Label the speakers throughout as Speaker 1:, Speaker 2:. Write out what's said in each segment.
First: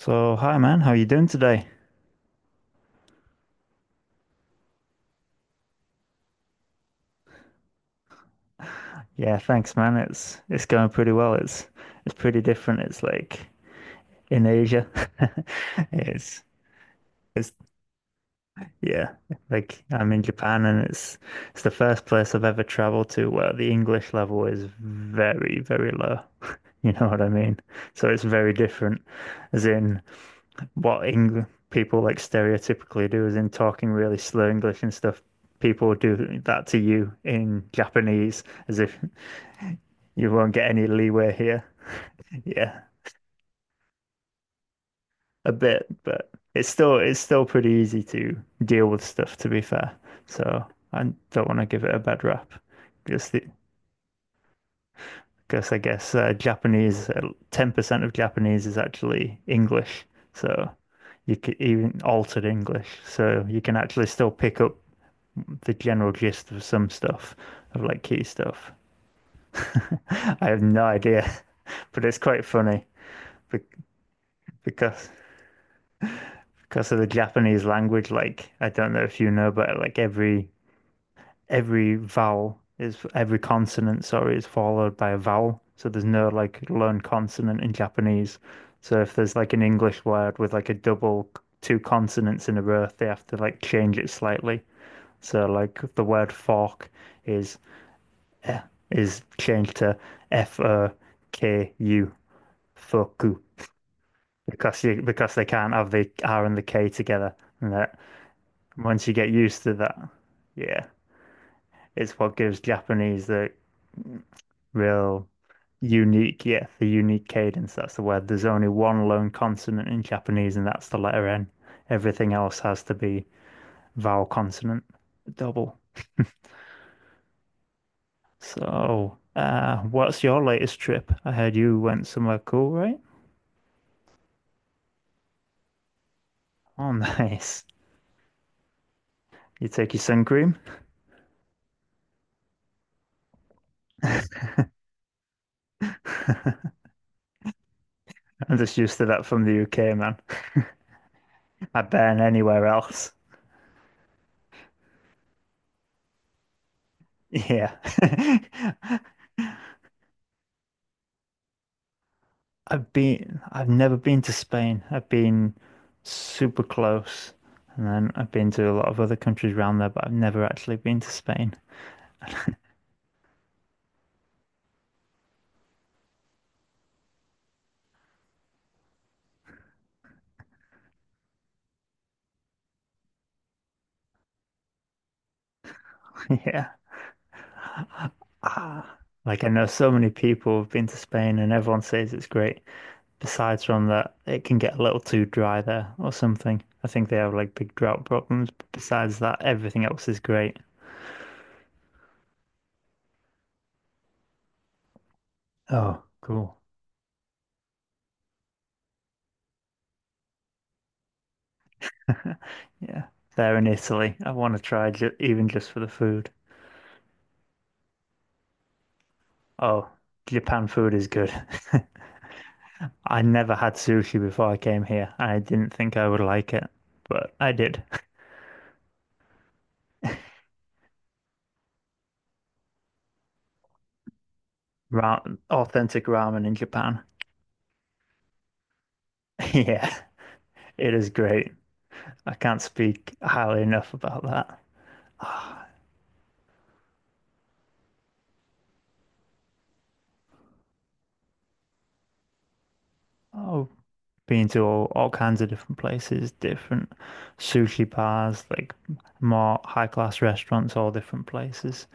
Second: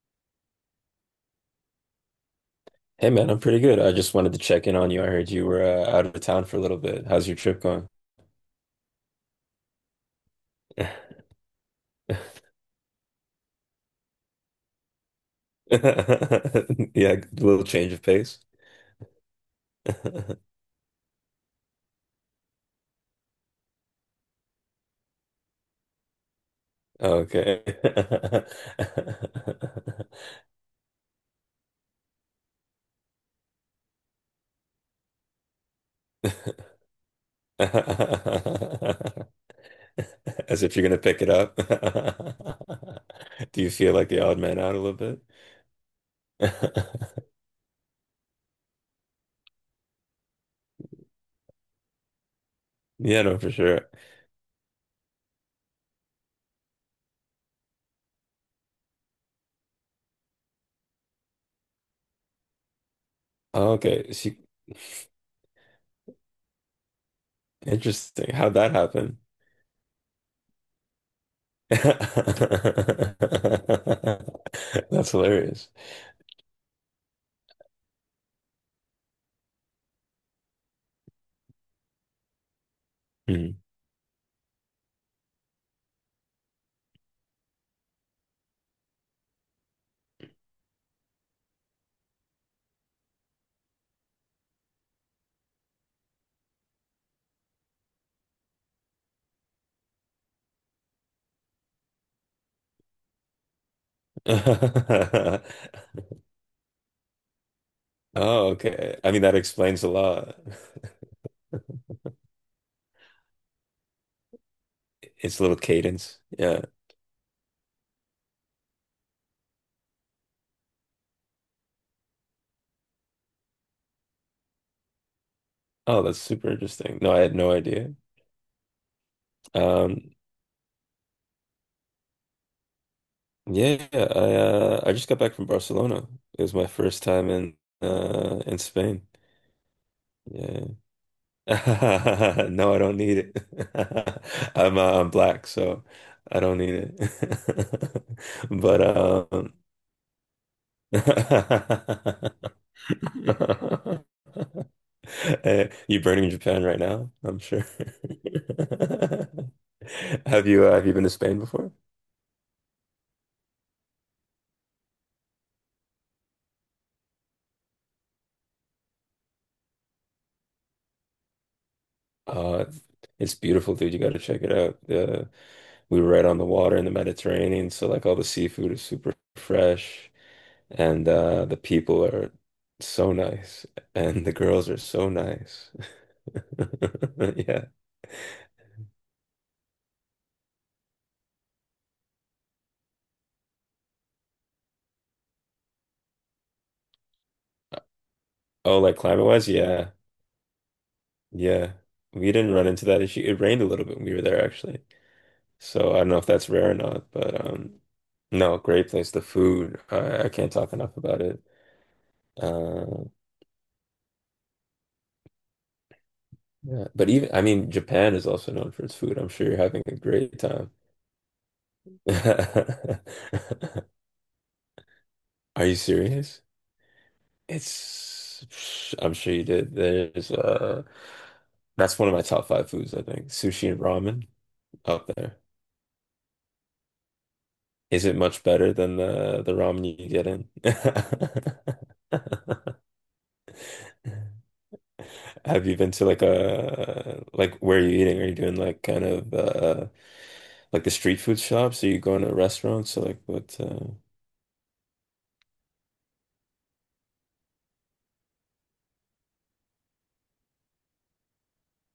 Speaker 1: So, hi man, how are you doing today?
Speaker 2: Hey man, I'm pretty good. I just wanted to check in on you. I heard you were out of town for a little bit. How's your trip going?
Speaker 1: Yeah, thanks man. It's going pretty well. It's pretty different. It's like in Asia. It's
Speaker 2: Yeah, a
Speaker 1: it's
Speaker 2: little change of pace.
Speaker 1: yeah, like I'm in Japan and it's the first place I've ever traveled to where the English level is very, very low. You know what I mean?
Speaker 2: Okay.
Speaker 1: So it's very different, as in what Eng people like stereotypically do, as in talking really slow English and stuff. People do that to you in Japanese as if you won't
Speaker 2: As
Speaker 1: get
Speaker 2: if you're
Speaker 1: any
Speaker 2: gonna pick it
Speaker 1: leeway
Speaker 2: up.
Speaker 1: here. Yeah,
Speaker 2: Do you feel like the odd man out a little bit?
Speaker 1: a bit, but it's still it's still pretty easy to deal with stuff, to be fair. So I don't want to give it a bad rap.
Speaker 2: Yeah,
Speaker 1: Just
Speaker 2: no,
Speaker 1: the,
Speaker 2: for sure.
Speaker 1: because I guess Japanese, 10% of Japanese is actually English. So you can even altered English. So you
Speaker 2: Oh,
Speaker 1: can actually
Speaker 2: okay,
Speaker 1: still pick up the general gist of some stuff, of like key
Speaker 2: interesting. How'd
Speaker 1: stuff.
Speaker 2: that happen?
Speaker 1: I have no idea, but it's quite funny. be- Because
Speaker 2: That's hilarious.
Speaker 1: Because of the Japanese language, like I don't know if you know, but like every vowel is every
Speaker 2: Hmm.
Speaker 1: consonant, sorry, is followed by a vowel. So there's no like lone consonant in Japanese. So if there's like an English word with like a double two consonants in a row, they have to like change it slightly. So like the word fork is eh, is changed to FOKU, foku, because they can't have the R and the K together. And that
Speaker 2: Oh, okay.
Speaker 1: Once
Speaker 2: I
Speaker 1: you
Speaker 2: mean,
Speaker 1: get
Speaker 2: that
Speaker 1: used to
Speaker 2: explains a
Speaker 1: that,
Speaker 2: lot.
Speaker 1: yeah, it's what gives Japanese the real
Speaker 2: It's a little cadence.
Speaker 1: unique,
Speaker 2: Yeah.
Speaker 1: yeah, the unique cadence. That's the word. There's only one lone consonant in Japanese, and that's the letter N. Everything else has to be vowel consonant double.
Speaker 2: Oh, that's super interesting. No, I had no idea.
Speaker 1: So,
Speaker 2: Um,
Speaker 1: what's your latest trip? I heard you went somewhere cool, right?
Speaker 2: yeah, I just got back from Barcelona. It was my
Speaker 1: Oh,
Speaker 2: first time in
Speaker 1: nice.
Speaker 2: in Spain.
Speaker 1: You take your sun cream?
Speaker 2: Yeah. No, I don't need it. I'm black, so I don't need it.
Speaker 1: I'm just used to that from the UK, man. I burn
Speaker 2: But
Speaker 1: anywhere else.
Speaker 2: You burning Japan right now? I'm sure.
Speaker 1: Yeah.
Speaker 2: Have you been to Spain before?
Speaker 1: I've never been to Spain. I've been super close, and then I've been to a lot of other countries around there, but I've never actually been to Spain.
Speaker 2: Uh, it's beautiful, dude. You got to check it out. We were right on the water in the Mediterranean, so like all the seafood is super fresh, and the people are so nice, and the girls are so nice.
Speaker 1: Yeah.
Speaker 2: Yeah.
Speaker 1: Ah, like I know so many people have been to Spain, and everyone says it's great. Besides from that, it can get a little too dry there or something. I think they have like big drought problems. But
Speaker 2: Oh, like
Speaker 1: besides
Speaker 2: climate
Speaker 1: that,
Speaker 2: wise,
Speaker 1: everything
Speaker 2: yeah,
Speaker 1: else is great.
Speaker 2: yeah. We didn't run into that issue. It rained a little bit when we were there, actually. So I
Speaker 1: Oh,
Speaker 2: don't know if that's
Speaker 1: cool.
Speaker 2: rare or not, but no, great place. The food, I can't talk enough about it.
Speaker 1: Yeah,
Speaker 2: Uh,
Speaker 1: there in Italy. I want to try ju even just for the food.
Speaker 2: yeah, but even I mean, Japan is also known for its food. I'm sure you're having
Speaker 1: Oh,
Speaker 2: a great
Speaker 1: Japan
Speaker 2: time.
Speaker 1: food is good. I never had sushi before I came here, and I
Speaker 2: Are
Speaker 1: didn't
Speaker 2: you
Speaker 1: think I would
Speaker 2: serious?
Speaker 1: like it, but I did.
Speaker 2: It's, I'm sure you did. There's that's one of my top five foods, I think. Sushi and ramen up
Speaker 1: Ra
Speaker 2: there.
Speaker 1: Authentic ramen in Japan.
Speaker 2: Is it much better than the ramen
Speaker 1: Yeah,
Speaker 2: you get in?
Speaker 1: it is great. I can't speak highly enough about that.
Speaker 2: Have you been to like where are you eating? Are you doing like kind of like the street food shops? Are you going to restaurants? So like what
Speaker 1: Oh, been to all kinds of different places, different sushi bars, like more high class restaurants, all different places.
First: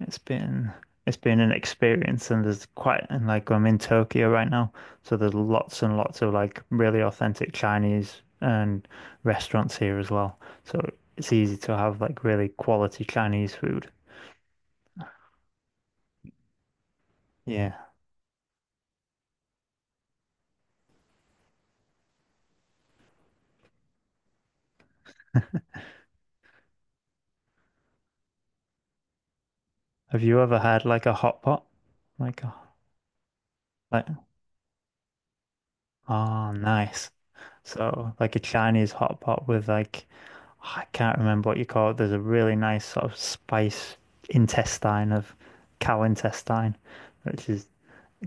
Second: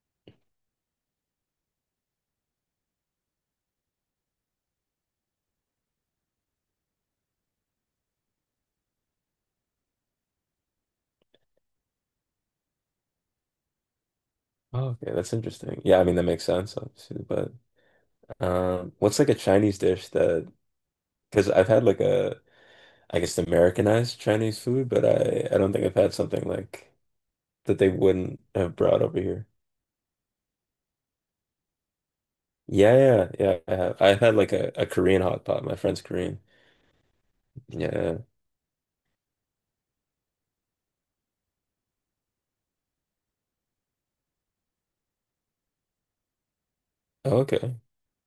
Speaker 1: It's been it's been an experience, and there's quite and like I'm in Tokyo right now, so there's lots and lots of like really authentic Chinese and restaurants here as well. So it's easy to have like really quality Chinese food.
Speaker 2: oh, okay, that's interesting. Yeah, I mean that makes sense obviously, but
Speaker 1: Yeah.
Speaker 2: what's like a Chinese dish that because I've had like a I guess Americanized Chinese food, but I don't think I've had something like that they wouldn't have brought over here.
Speaker 1: Have you ever had like a hot pot? Like a
Speaker 2: Yeah, yeah, I have.
Speaker 1: like
Speaker 2: I've had like a Korean hot pot. My friend's Korean.
Speaker 1: oh nice. So
Speaker 2: Yeah.
Speaker 1: like a Chinese hot pot with like I can't remember what you call it. There's a really nice sort of spice intestine of cow intestine,
Speaker 2: Oh,
Speaker 1: which is
Speaker 2: okay.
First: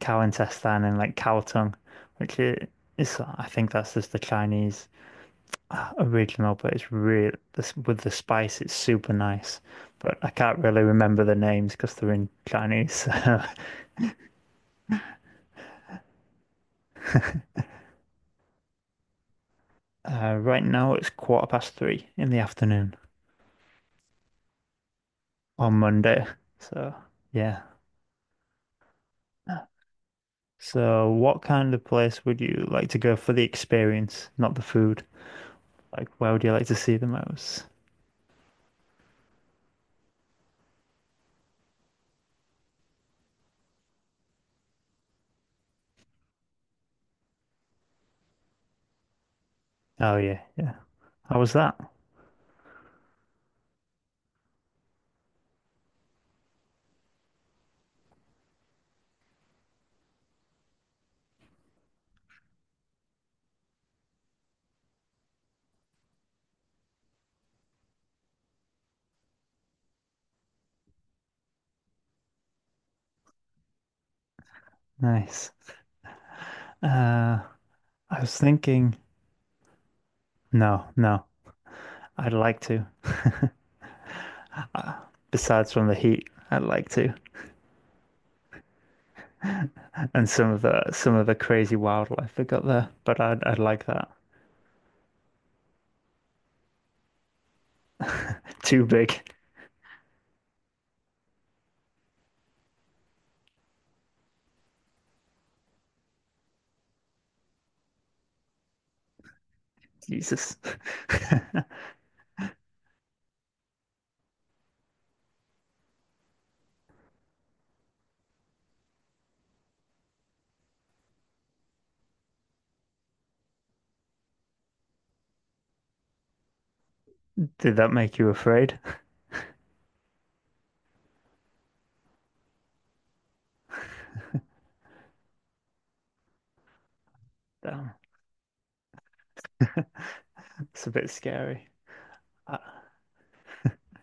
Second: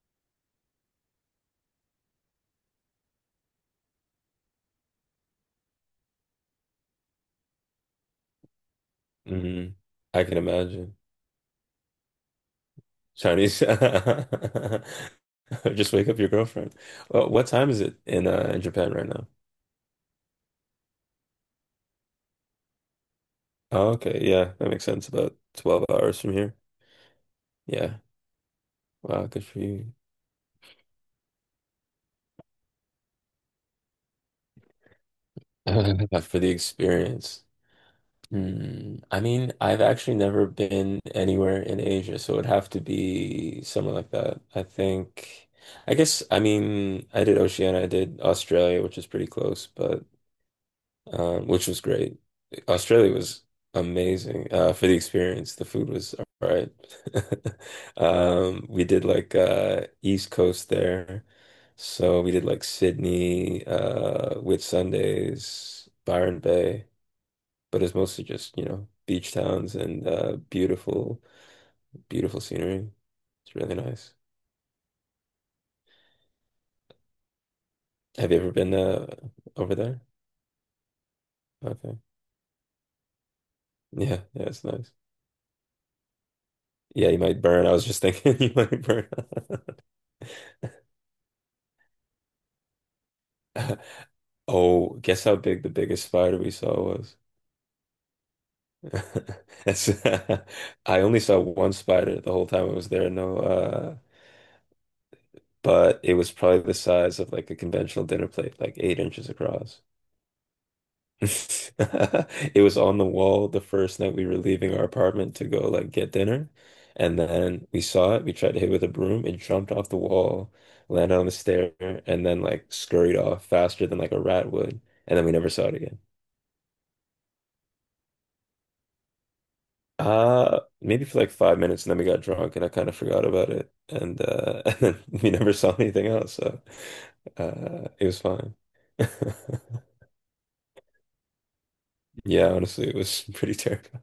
Speaker 1: cow intestine and like cow tongue, which is I think that's just the Chinese original, but it's really this with the spice, it's super nice.
Speaker 2: hmm
Speaker 1: But
Speaker 2: I
Speaker 1: I
Speaker 2: can
Speaker 1: can't really
Speaker 2: imagine.
Speaker 1: remember the names because they're in Chinese.
Speaker 2: Chinese. Just wake up your girlfriend. Well, what time is it in in Japan right now?
Speaker 1: Right now it's quarter past 3 in the afternoon
Speaker 2: Oh, okay, yeah, that makes sense. About
Speaker 1: on
Speaker 2: 12 hours
Speaker 1: Monday.
Speaker 2: from here.
Speaker 1: So yeah.
Speaker 2: Yeah. Wow, good for you.
Speaker 1: So what kind of place would you like to go for the experience, not the food? Like where
Speaker 2: For
Speaker 1: would
Speaker 2: the
Speaker 1: you like to see the
Speaker 2: experience.
Speaker 1: most?
Speaker 2: Hmm. I mean, I've actually never been anywhere in Asia, so it would have to be somewhere like that. I mean, I did Oceania, I did Australia, which is pretty close, but
Speaker 1: Oh yeah, yeah. How was
Speaker 2: which
Speaker 1: that?
Speaker 2: was great. Australia was amazing for the experience. The food was all right. We did like East Coast there, so we did like Sydney, Whitsundays, Byron Bay, but it's mostly just, you know, beach towns and beautiful, beautiful scenery. It's really nice.
Speaker 1: Nice. Uh, I
Speaker 2: Have
Speaker 1: was
Speaker 2: you ever been
Speaker 1: thinking,
Speaker 2: over there?
Speaker 1: no, no,
Speaker 2: Okay.
Speaker 1: I'd like to.
Speaker 2: Yeah, yeah, it's nice.
Speaker 1: Uh, Besides from the heat, I'd like
Speaker 2: Yeah,
Speaker 1: to,
Speaker 2: you might burn. I was just thinking you might burn.
Speaker 1: and some of the crazy wildlife we got there. But I'd like that.
Speaker 2: Oh, guess how big the biggest spider we saw was?
Speaker 1: Too big,
Speaker 2: That's I only saw one spider the whole time I was there. No, but it was probably the size of like a conventional dinner plate, like 8 inches across.
Speaker 1: Jesus.
Speaker 2: It was on the wall the first night we were leaving our apartment to go like get dinner, and then we saw it. We tried to hit it with a broom. It jumped off the wall, landed on the stair, and then like scurried off faster than like a rat would, and then we never saw it again.
Speaker 1: Did that make you afraid?
Speaker 2: Maybe for like 5 minutes, and then we got drunk, and I kind of forgot about it, and and then we never saw anything else, so
Speaker 1: Damn,
Speaker 2: it was fine.
Speaker 1: it's a bit scary.
Speaker 2: Yeah,
Speaker 1: I,
Speaker 2: honestly, it was pretty terrible.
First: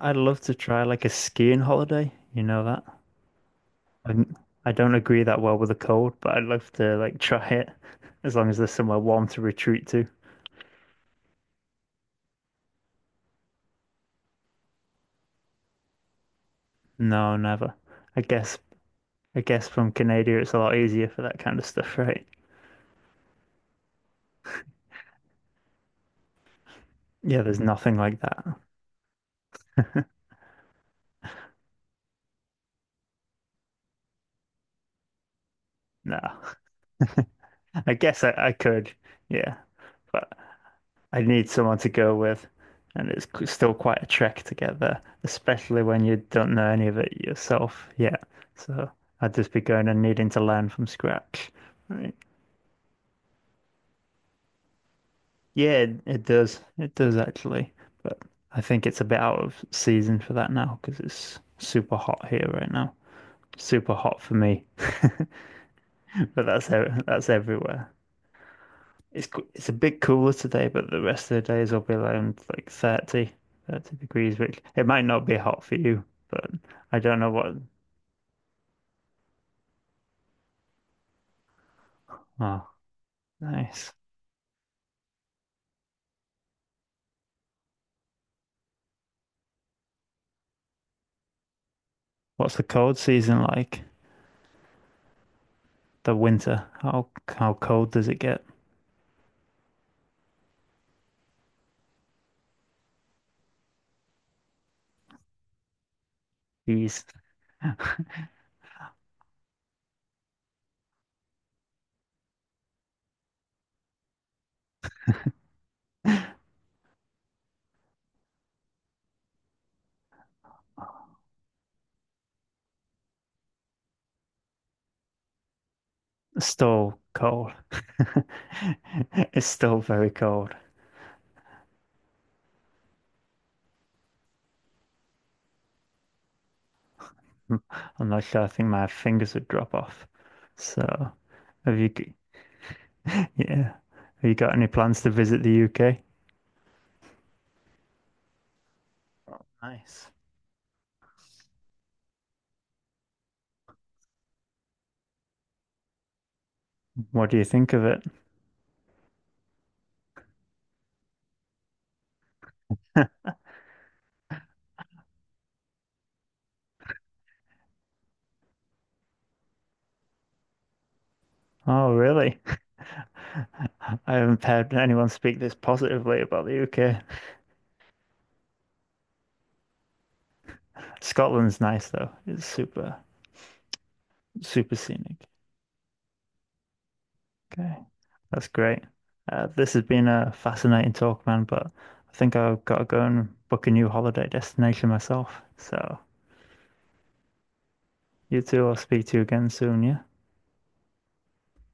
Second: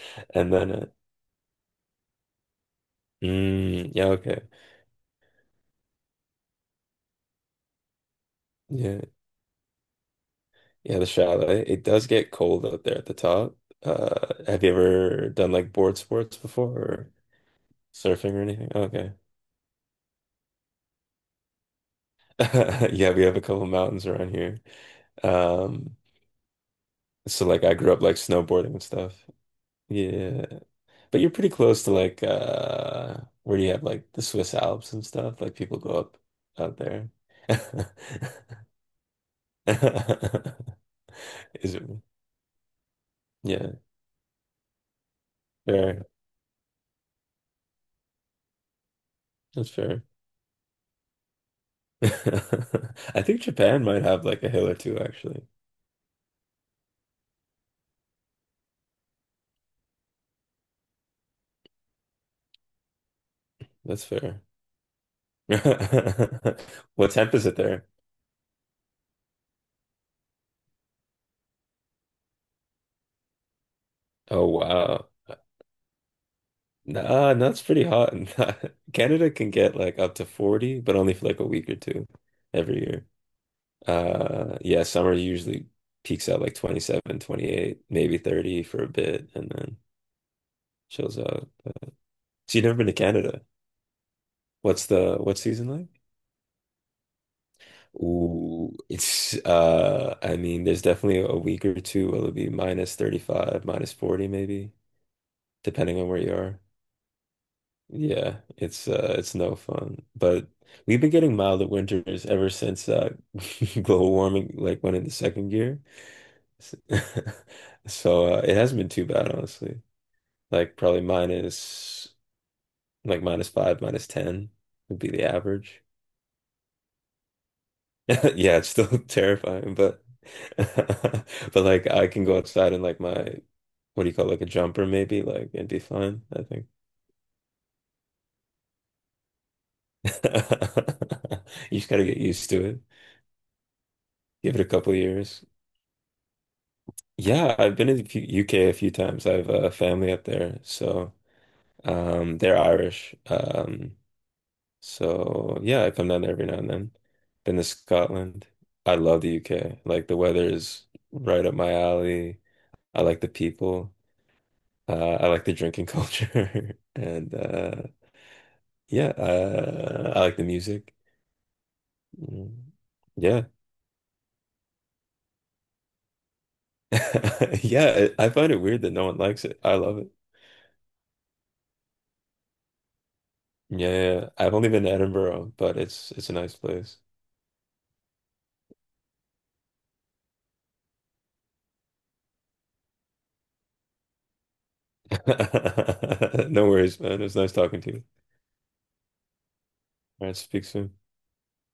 Speaker 1: I'd love to
Speaker 2: And then,
Speaker 1: try like a skiing holiday. You know that?
Speaker 2: yeah,
Speaker 1: I'm,
Speaker 2: okay,
Speaker 1: I don't agree that well with the cold, but I'd love to like try it as long as there's somewhere
Speaker 2: yeah,
Speaker 1: warm to retreat to.
Speaker 2: yeah, the chalet. It does get cold up there at the top. Have you ever done like board sports before or
Speaker 1: No, never. I
Speaker 2: surfing or
Speaker 1: guess
Speaker 2: anything? Okay,
Speaker 1: I guess from Canada, it's a lot easier for that kind of stuff, right?
Speaker 2: yeah, we have a couple mountains around here. Um,
Speaker 1: Yeah,
Speaker 2: so
Speaker 1: there's
Speaker 2: like I grew
Speaker 1: nothing
Speaker 2: up like
Speaker 1: like that.
Speaker 2: snowboarding and stuff. Yeah. But you're pretty close to like where do you have like the Swiss Alps and stuff? Like people go up
Speaker 1: No,
Speaker 2: out there.
Speaker 1: I guess I could, yeah, but I need
Speaker 2: Is
Speaker 1: someone
Speaker 2: it?
Speaker 1: to go with, and it's
Speaker 2: Yeah,
Speaker 1: still quite a trek to get there, especially when
Speaker 2: fair.
Speaker 1: you don't know any of it yourself yet. So I'd just be
Speaker 2: That's
Speaker 1: going and
Speaker 2: fair.
Speaker 1: needing to learn from scratch,
Speaker 2: I
Speaker 1: right?
Speaker 2: think Japan might have like a hill or two actually.
Speaker 1: Yeah, it does. It does actually, but I think it's a bit out of season for that now because it's super hot here right now. Super
Speaker 2: That's
Speaker 1: hot for
Speaker 2: fair.
Speaker 1: me. But that's ev-
Speaker 2: What
Speaker 1: that's
Speaker 2: temp is it there?
Speaker 1: everywhere. It's a bit cooler today, but the rest of the days will be around like thirty degrees,
Speaker 2: Oh
Speaker 1: which it might
Speaker 2: wow.
Speaker 1: not be hot for you, but I don't know
Speaker 2: Nah, no,
Speaker 1: what.
Speaker 2: it's pretty hot. Canada can get like up to 40, but only for like a week or two
Speaker 1: Oh,
Speaker 2: every year.
Speaker 1: nice.
Speaker 2: Yeah, summer usually peaks out like 27, 28, maybe 30 for a bit and then chills out. But-
Speaker 1: What's
Speaker 2: So
Speaker 1: the
Speaker 2: you've never been to
Speaker 1: cold season
Speaker 2: Canada.
Speaker 1: like?
Speaker 2: What's the what's season like?
Speaker 1: The winter. How cold does it get?
Speaker 2: Ooh, it's I mean there's definitely a week or two where it'll be minus 35, minus 40 maybe, depending on where you are.
Speaker 1: It's
Speaker 2: Yeah, it's no fun. But we've been getting milder winters ever since global warming like went into second gear. So it hasn't been too bad honestly. Like probably minus like minus five, minus ten would be the average.
Speaker 1: still cold.
Speaker 2: Yeah, it's still
Speaker 1: It's
Speaker 2: terrifying,
Speaker 1: still
Speaker 2: but
Speaker 1: very cold.
Speaker 2: but like I can go outside in like my what do you call it, like a jumper maybe like and be fine, I think.
Speaker 1: I'm not sure. I think my fingers would drop off. So,
Speaker 2: You
Speaker 1: have you?
Speaker 2: just gotta get used to it.
Speaker 1: Yeah. Have you got
Speaker 2: Give it
Speaker 1: any
Speaker 2: a couple
Speaker 1: plans to visit
Speaker 2: years.
Speaker 1: the UK?
Speaker 2: Yeah, I've been in the UK a few times. I have a
Speaker 1: Nice.
Speaker 2: family up there, so they're Irish. So yeah, I come down there every now and then.
Speaker 1: What do you
Speaker 2: Been to
Speaker 1: think of it?
Speaker 2: Scotland. I love the UK. Like the weather is right up my alley. I like the people. I like the drinking culture, and yeah, I like the music.
Speaker 1: Oh, really?
Speaker 2: Mm, yeah,
Speaker 1: I haven't heard anyone speak this positively about the UK.
Speaker 2: yeah. I find it weird that no one likes it. I love it.
Speaker 1: Scotland's nice though. It's super,
Speaker 2: Yeah. I've only
Speaker 1: super
Speaker 2: been to
Speaker 1: scenic.
Speaker 2: Edinburgh, but it's a nice place.
Speaker 1: Okay, that's great. This has been a fascinating talk, man, but I think I've got to go and book a new holiday destination myself. So
Speaker 2: No worries, man. It was nice talking to you.
Speaker 1: you two, I'll speak to you again soon, yeah?
Speaker 2: All right, speak soon.